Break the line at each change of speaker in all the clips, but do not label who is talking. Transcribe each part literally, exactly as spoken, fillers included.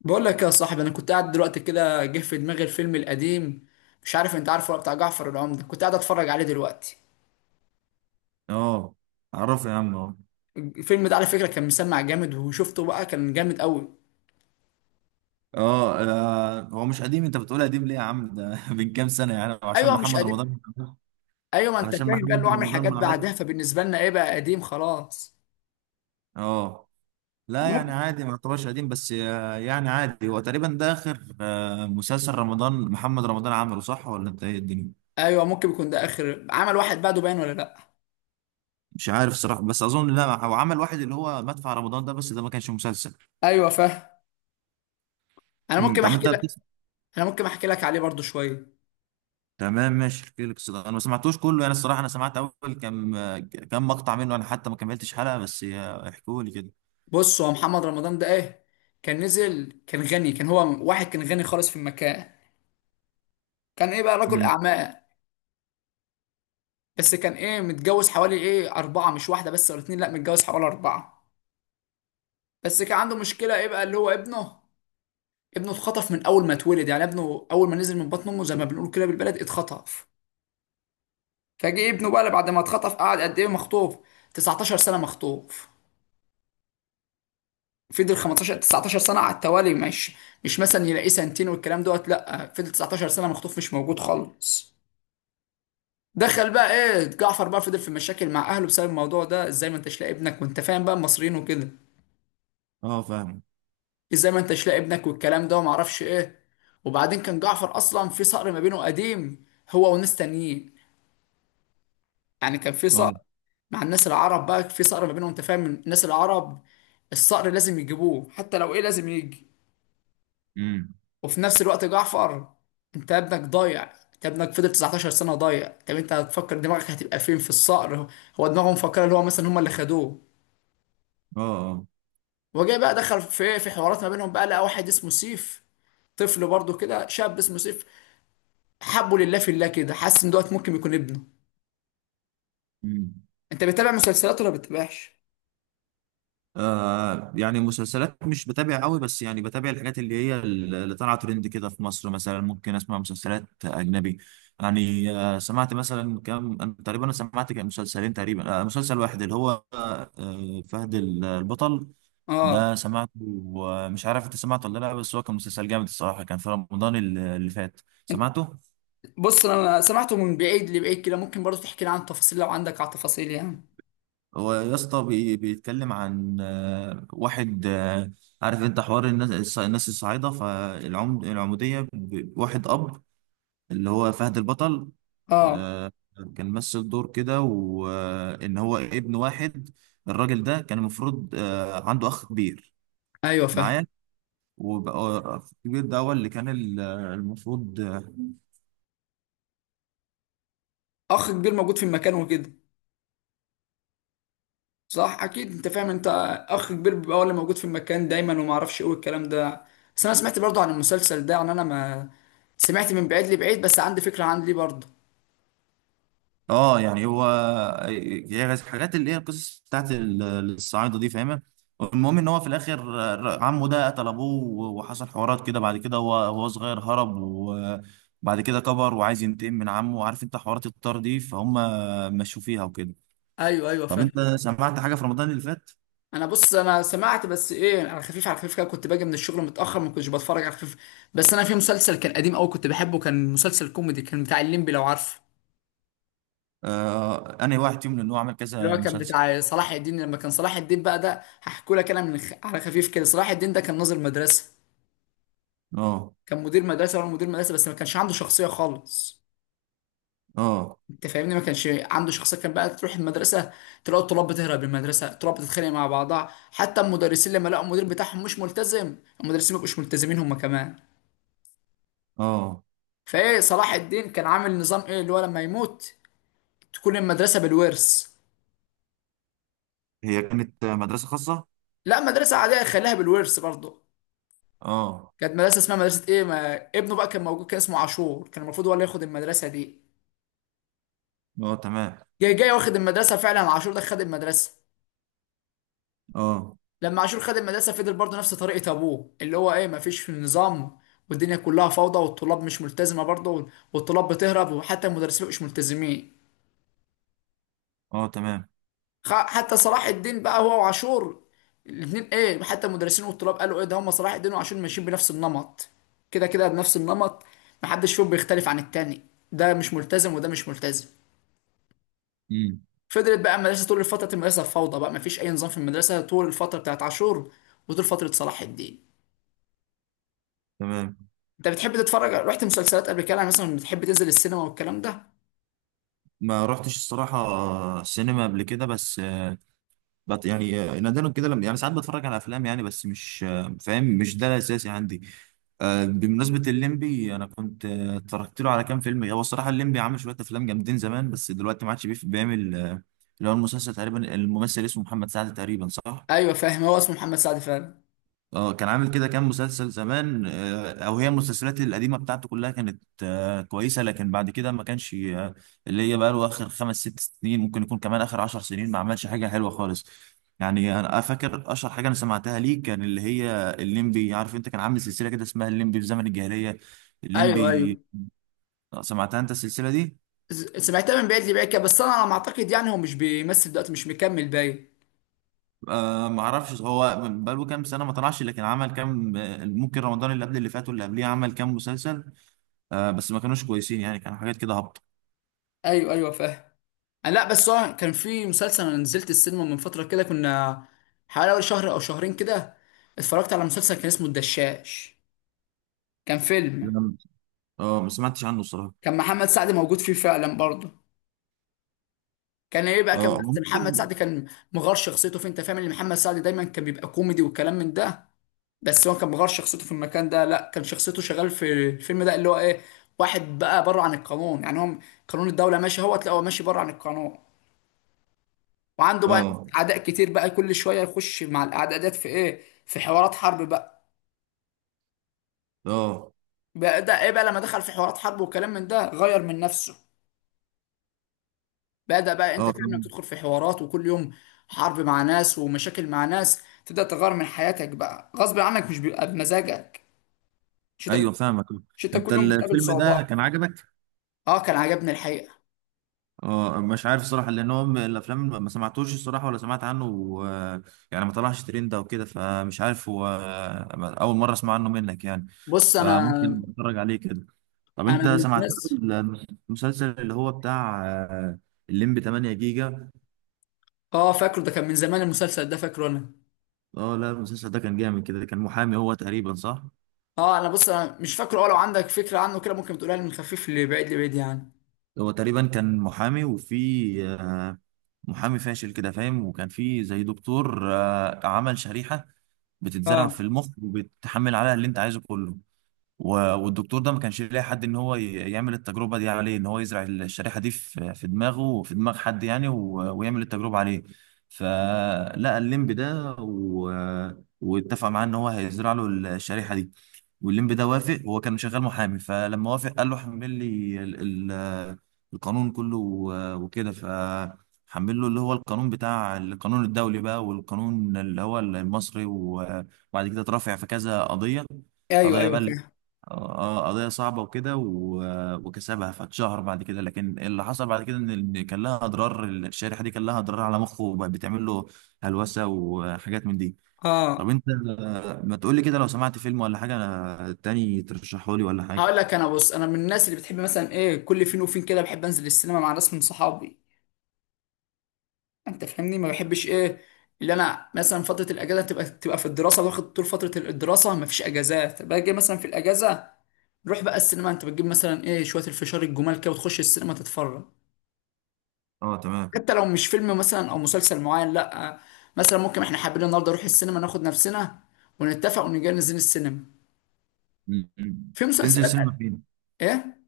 بقول لك يا صاحبي انا كنت قاعد دلوقتي كده جه في دماغي الفيلم القديم. مش عارف انت عارفه ولا بتاع جعفر العمدة، كنت قاعد اتفرج عليه دلوقتي.
اه. اعرفه يا عم اه
الفيلم ده على فكره كان مسمع جامد، وشفته بقى كان جامد قوي.
اه. آه، هو مش قديم، انت بتقول قديم ليه يا عم؟ ده من كام سنه يعني عشان
ايوه مش
محمد
قديم.
رمضان.
ايوه، ما انت
علشان
فاهم بقى اللي هو
محمد
عامل
رمضان
حاجات
ما عملش.
بعدها، فبالنسبه لنا ايه بقى قديم خلاص.
اه.
أنا
لا يعني
ممكن...
عادي ما يعتبرش قديم بس آه، يعني عادي، هو تقريبا ده اخر آه، مسلسل رمضان محمد رمضان عمله، صح ولا انت ايه الدنيا؟
ايوه ممكن يكون ده اخر عمل، واحد بعده باين ولا لا.
مش عارف صراحه، بس اظن لا، هو عمل واحد اللي هو مدفع رمضان ده بس ده ما كانش مسلسل.
ايوه فاهم. انا
مم،
ممكن
طب
احكي
انت.
لك انا ممكن احكي لك عليه برضو شويه.
تمام، ماشي، احكي لك. الصداع انا ما سمعتوش كله يعني، الصراحه انا سمعت اول كام كام مقطع منه، انا حتى ما كملتش حلقه بس احكوا لي كده.
بص، هو محمد رمضان ده ايه، كان نزل، كان غني، كان هو واحد كان غني خالص في المكان. كان ايه بقى رجل
امم.
اعمال. بس كان ايه متجوز حوالي ايه اربعه، مش واحده بس ولا اتنين، لا متجوز حوالي اربعه. بس كان عنده مشكله ايه بقى اللي هو ابنه. ابنه اتخطف من اول ما اتولد، يعني ابنه اول ما نزل من بطن امه زي ما بنقول كده بالبلد اتخطف. فجه ابنه بقى بعد ما اتخطف، قعد قد ايه مخطوف؟ تسعتاشر سنه مخطوف. فضل خمستاشر تسعتاشر سنه على التوالي، مش مش مثلا يلاقيه سنتين والكلام دوت، لا فضل تسعتاشر سنه مخطوف، مش موجود خالص. دخل بقى ايه جعفر، بقى فضل في مشاكل مع اهله بسبب الموضوع ده، ازاي ما انتش لاقي ابنك؟ وانت فاهم بقى المصريين وكده.
اه، فاهم.
ازاي ما انتش لاقي ابنك والكلام ده وما اعرفش ايه. وبعدين كان جعفر اصلا في صقر ما بينه قديم، هو وناس تانيين. يعني كان في
اه.
صقر مع الناس العرب، بقى في صقر ما بينهم، انت فاهم الناس العرب الصقر لازم يجيبوه، حتى لو ايه لازم يجي.
امم.
وفي نفس الوقت جعفر، انت ابنك ضايع، انت ابنك فضل تسعتاشر سنة ضايع، طب انت هتفكر دماغك هتبقى فين في الصقر؟ هو دماغهم مفكرة اللي هو مثلا هم اللي خدوه.
اه. اه.
وجاي بقى دخل في ايه، في حوارات ما بينهم بقى لقى واحد اسمه سيف، طفل برضه كده شاب اسمه سيف. حبه لله في الله كده، حاسس ان دوت ممكن يكون ابنه.
امم.
انت بتتابع مسلسلات ولا بتتابعش؟
آه يعني مسلسلات مش بتابع قوي، بس يعني بتابع الحاجات اللي هي اللي طالعه ترند كده في مصر، مثلا ممكن اسمع مسلسلات اجنبي. يعني آه سمعت مثلا كام، أنا تقريبا انا سمعت كام مسلسلين تقريبا، آه مسلسل واحد اللي هو آه فهد البطل.
اه.
ده سمعته. ومش عارف انت سمعته ولا لا، بس هو كان مسلسل جامد الصراحه، كان في رمضان اللي اللي فات.
انت
سمعته.
بص، انا سمعته من بعيد لبعيد كده، ممكن برضه تحكي لي عن تفاصيل لو عندك على تفاصيل يعني.
هو يا اسطى بي- بيتكلم عن آه، واحد آه، عارف انت حوار الناس الص- الناس الصعايده، فالعمد العموديه ب- واحد اب اللي هو فهد البطل.
اه.
آه، كان مثل دور كده وان هو ابن واحد، الراجل ده كان المفروض آه، عنده اخ كبير
ايوه فاهم.
معايا. وبقى اخ كبير ده هو اللي كان ال- المفروض.
اخ كبير موجود في المكان وكده. صح اكيد انت فاهم انت، اخ كبير بيبقى هو اللي موجود في المكان دايما، وما اعرفش ايه والكلام ده. بس انا سمعت برضه عن المسلسل ده، يعني انا ما سمعت من بعيد لبعيد، بس عندي فكره عن ليه برضه.
اه يعني هو هي الحاجات اللي هي القصص بتاعت ال- الصعايده دي فاهمه. المهم ان هو في الاخر ر- عمه ده قتل ابوه و- وحصل حوارات كده، بعد كده هو هو صغير هرب، وبعد كده كبر وعايز ينتقم من عمه، وعارف انت حوارات الطار دي فهم مشوا فيها وكده.
ايوه ايوه
طب انت
فاهم.
سمعت حاجه في رمضان اللي فات؟
انا بص، انا سمعت، بس ايه على خفيف على خفيف كده، كنت باجي من الشغل متاخر ما كنتش بتفرج، على خفيف. بس انا في مسلسل كان قديم قوي كنت بحبه، كان مسلسل كوميدي، كان بتاع الليمبي لو عارفه.
آه انا واحد فيهم لان هو عمل
اللي هو
كذا
كان
مسلسل.
بتاع صلاح الدين، لما كان صلاح الدين بقى ده هحكوا لك انا من خ... على خفيف كده. صلاح الدين ده كان ناظر مدرسه،
اه.
كان مدير مدرسه ولا مدير مدرسه، بس ما كانش عنده شخصيه خالص.
اه.
انت فاهمني، ما كانش عنده شخصيه، كان بقى تروح المدرسه تلاقي الطلاب بتهرب من المدرسه، الطلاب بتتخانق مع بعضها، حتى المدرسين لما لقوا المدير بتاعهم مش ملتزم، المدرسين ما بقوش ملتزمين هم كمان.
اه.
فايه صلاح الدين كان عامل نظام ايه اللي هو لما يموت تكون المدرسه بالورث.
هي كانت مدرسه خاصه؟
لا مدرسه عاديه، خليها بالورث برضه.
اه.
كانت مدرسه اسمها مدرسه ايه، ما ابنه بقى كان موجود كان اسمه عاشور، كان المفروض هو اللي ياخد المدرسه دي.
اه، تمام.
جاي جاي واخد المدرسه فعلا، عاشور ده خد المدرسه.
اه.
لما عاشور خد المدرسه فضل برضه نفس طريقه ابوه، اللي هو ايه ما فيش في النظام، والدنيا كلها فوضى، والطلاب مش ملتزمه برضه، والطلاب بتهرب، وحتى المدرسين مش ملتزمين.
اه، تمام.
خ- حتى صلاح الدين بقى هو وعاشور، الاثنين ايه، حتى المدرسين والطلاب قالوا ايه ده، هم صلاح الدين وعاشور ماشيين بنفس النمط، كده كده بنفس النمط، محدش فيهم بيختلف عن التاني، ده مش ملتزم وده مش ملتزم.
امم.
فضلت بقى المدرسه طول فتره المدرسه فوضى بقى، مفيش اي نظام في المدرسه طول الفتره بتاعت عاشور، وطول فتره صلاح الدين.
تمام.
انت بتحب تتفرج؟ رحت مسلسلات قبل كده يعني؟ مثلا بتحب تنزل السينما والكلام ده؟
ما رحتش الصراحة سينما قبل كده، بس آه، بط يعني آه، نادرا كده، لما يعني ساعات بتفرج على أفلام يعني، بس مش آه، فاهم، مش ده الأساسي عندي. آه، بمناسبة الليمبي أنا كنت آه، اتفرجت له على كام فيلم، هو الصراحة الليمبي عامل شوية أفلام جامدين زمان، بس دلوقتي ما عادش بيف- بيعمل آه، اللي هو المسلسل تقريبا، الممثل اسمه محمد سعد تقريبا، صح؟
ايوه فاهم، هو اسمه محمد سعد فعلا.
اه، كان عامل كده كام مسلسل زمان آه، او هي المسلسلات القديمه بتاعته كلها كانت آه، كويسه، لكن بعد كده ما كانش آه، اللي هي بقى له اخر خمس ست سنين، ممكن يكون كمان اخر عشر سنين ما عملش حاجه حلوه خالص. يعني انا فاكر اشهر حاجه انا سمعتها ليه كان اللي هي الليمبي، عارف انت كان عامل سلسله كده اسمها الليمبي في زمن الجاهليه.
ايوه ايوه.
الليمبي. آه، سمعتها انت السلسله دي؟
ز- سمعتها من بعيد لبعيد كده، بس انا على ما اعتقد يعني هو مش بيمثل دلوقتي، مش مكمل باين.
أه ما اعرفش، هو بقاله كام سنه ما طلعش، لكن عمل كام آه، ممكن رمضان اللي قبل اللي فات واللي قبليه عمل كام مسلسل. آه بس ما كانوش كويسين يعني، كانوا حاجات كده هابطه.
ايوه ايوه فاهم. لا بس هو كان في مسلسل، انا نزلت السينما من فتره كده، كنا حوالي أول شهر او شهرين كده اتفرجت على مسلسل كان اسمه الدشاش. كان فيلم،
لم- اه، ما سمعتش عنه الصراحه.
كان محمد سعد موجود فيه فعلا برضه. كان ايه بقى كان،
اه هو
بس محمد
ممكن.
سعد كان مغار شخصيته فيه، انت فاهم ان محمد سعد دايما كان بيبقى كوميدي وكلام من ده، بس هو كان مغار شخصيته في المكان ده، لا كان شخصيته شغال في الفيلم ده اللي هو ايه، واحد بقى بره عن القانون، يعني هو قانون الدوله ماشي، هو تلاقيه هو ماشي بره عن القانون. وعنده بقى ناس
اه.
اعداء كتير بقى، كل شويه يخش مع الاعداء ديت في ايه، في حوارات حرب بقى.
اه،
بدا ايه بقى لما دخل في حوارات حرب والكلام من ده، غير من نفسه. بدا بقى انت
اه
فاهم، لما
فاهم.
تدخل في حوارات وكل يوم حرب مع ناس ومشاكل مع ناس تبدا تغير من حياتك بقى غصب عنك، مش بيبقى بمزاجك. مش انت
ايوه،
بت...
فاهمك.
مش انت
انت
كل يوم بتقابل
الفيلم
صعوبات؟
ده كان عجبك؟
اه كان عجبني الحقيقه.
اه، مش عارف الصراحه لان هو من الافلام ما سمعتوش الصراحه ولا سمعت عنه و، يعني ما طلعش ترند او كده، فمش عارف هو اول مره اسمع عنه منك يعني.
بص انا
فممكن اتفرج عليه كده. طب
انا
انت
من
سمعت له
الناس.
المسلسل اللي هو بتاع آه، الليمبي تمانية جيجا؟
اه فاكره، ده كان من زمان المسلسل ده، فاكره انا.
اه، لا المسلسل ده كان جامد كده، كان محامي هو تقريبا، صح.
اه انا بص، انا مش فاكره، اه لو عندك فكره عنه كده ممكن تقولها لي، من خفيف لبعيد لبعيد يعني.
هو تقريبا كان محامي وفي آه، محامي فاشل كده فاهم، وكان في زي دكتور آه، عمل شريحة بتتزرع
اه.
في المخ وبتحمل عليها اللي انت عايزه كله. و- والدكتور ده ما كانش لاقي حد ان هو ي- يعمل التجربه دي عليه، ان هو يزرع الشريحه دي في في دماغه وفي دماغ حد يعني، و- ويعمل التجربه عليه. فلقى الليمب ده و، واتفق معاه ان هو هيزرع له الشريحه دي. والليمب ده وافق، هو كان شغال محامي، فلما وافق قال له حمل لي ال... ال... القانون كله و- وكده، ف حمل له اللي هو القانون بتاع القانون الدولي بقى والقانون اللي هو المصري و- وبعد كده اترافع في كذا قضية،
ايوه
قضايا
ايوه
بقى.
فاهم.
اه. آه، قضية صعبة وكده، و- وكسبها فاتشهر بعد كده، لكن اللي حصل بعد كده ان ال- كان لها اضرار الشريحة دي، كان لها اضرار على مخه وبقت بتعمل له هلوسة وحاجات من دي. طب
اه.
انت آه، ما تقول لي كده، لو سمعت فيلم ولا حاجة آه، تاني ترشحه لي ولا حاجة؟
هقول لك انا، بص انا من الناس اللي بتحب مثلا ايه كل فين وفين كده، بحب انزل السينما مع ناس من صحابي. انت فاهمني، ما بحبش ايه اللي انا مثلا فتره الاجازه تبقى تبقى في الدراسه، واخد طول فتره الدراسه ما فيش اجازات، باجي مثلا في الاجازه نروح بقى السينما، انت بتجيب مثلا ايه شويه الفشار الجمال كده وتخش السينما تتفرج.
اه، تمام.
حتى لو مش فيلم مثلا او مسلسل معين، لا، مثلا ممكن احنا حابين النهارده نروح السينما، ناخد نفسنا ونتفق ونجي ننزل السينما.
م- م.
في
بتنزل سينما
مسلسلات.
فين؟
ايه.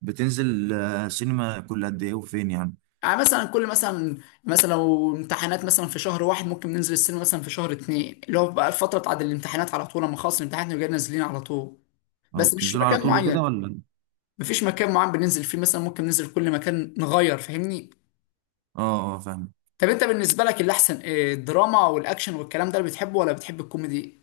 بتنزل آه، سينما كل قد ايه وفين يعني؟
يعني مثلا كل مثلا، مثلا لو امتحانات مثلا في شهر واحد، ممكن ننزل السينما مثلا في شهر اتنين اللي هو بقى الفترة بتاعت الامتحانات، على طول لما خلص الامتحانات نبقى نازلين على طول.
او
بس مش
بتنزلوا على
مكان
طول وكده
معين،
ولا؟
مفيش مكان معين بننزل فيه، مثلا ممكن ننزل كل مكان نغير، فاهمني.
اه، اه، فاهم.
طب انت بالنسبة لك اللي احسن ايه، الدراما والاكشن والكلام ده اللي بتحبه ولا بتحب الكوميدي؟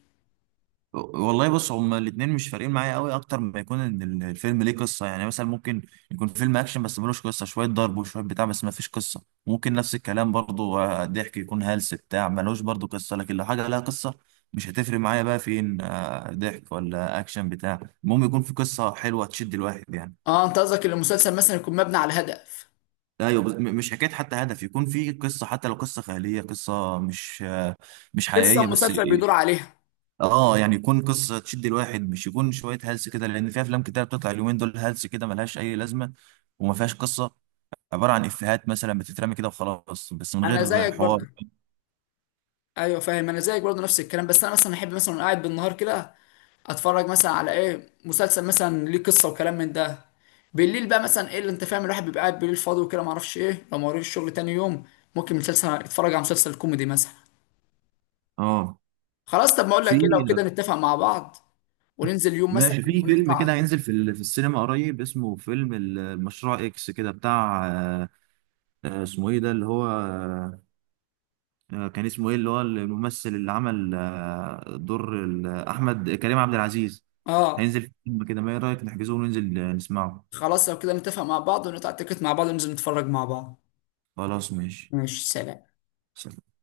والله بص، هما الاتنين مش فارقين معايا قوي، اكتر ما يكون ان ال- الفيلم ليه قصه يعني، مثلا ممكن يكون فيلم اكشن بس ملوش قصه، شويه ضرب وشويه بتاع بس ما فيش قصه. ممكن نفس الكلام برضو آه، ضحك يكون هلس بتاع ملوش برضو قصه، لكن لو حاجه لها قصه مش هتفرق معايا بقى فين آه، ضحك ولا اكشن بتاع، المهم يكون في قصه حلوه تشد الواحد يعني.
اه انت قصدك ان المسلسل مثلا يكون مبني على هدف،
ايوه، بس م- مش حكايه حتى هدف، يكون في قصه، حتى لو قصه خياليه قصه مش آه، مش
قصة
حقيقيه بس.
المسلسل بيدور عليها.
اه، يعني يكون قصه تشد الواحد، مش يكون شويه هلس كده، لان في افلام كتير بتطلع اليومين دول هلس كده ملهاش اي لازمه وما فيهاش قصه. عباره عن افيهات مثلا بتترمي كده وخلاص، بس من
انا
غير
زيك
حوار.
برضه. ايوه فاهم، انا زيك برضه نفس الكلام، بس انا مثلا احب مثلا وأنا قاعد بالنهار كده اتفرج مثلا على ايه مسلسل مثلا ليه قصه وكلام من ده. بالليل بقى مثلا ايه اللي انت فاهم الواحد بيبقى قاعد بالليل فاضي وكده، معرفش ايه، لو ما وريش الشغل تاني يوم ممكن مسلسل، يتفرج على مسلسل كوميدي مثلا.
اه.
خلاص، طب ما اقول لك كده، لو
في
كده نتفق مع بعض وننزل يوم مثلا
ماشي، في فيلم
ونقطع
كده
التيكت.
هينزل في ال- في السينما قريب اسمه فيلم ال- المشروع اكس كده بتاع آه، آه، اسمه ايه ده اللي هو آه، كان اسمه ايه اللي هو الممثل اللي عمل آه، دور ال- احمد كريم عبد العزيز.
اه.
هينزل فيلم كده، ما ايه رايك نحجزه وننزل آه، نسمعه؟
خلاص لو كده نتفق مع بعض ونقطع التيكت مع بعض وننزل نتفرج مع بعض.
خلاص، ماشي،
ماشي سلام.
سلام.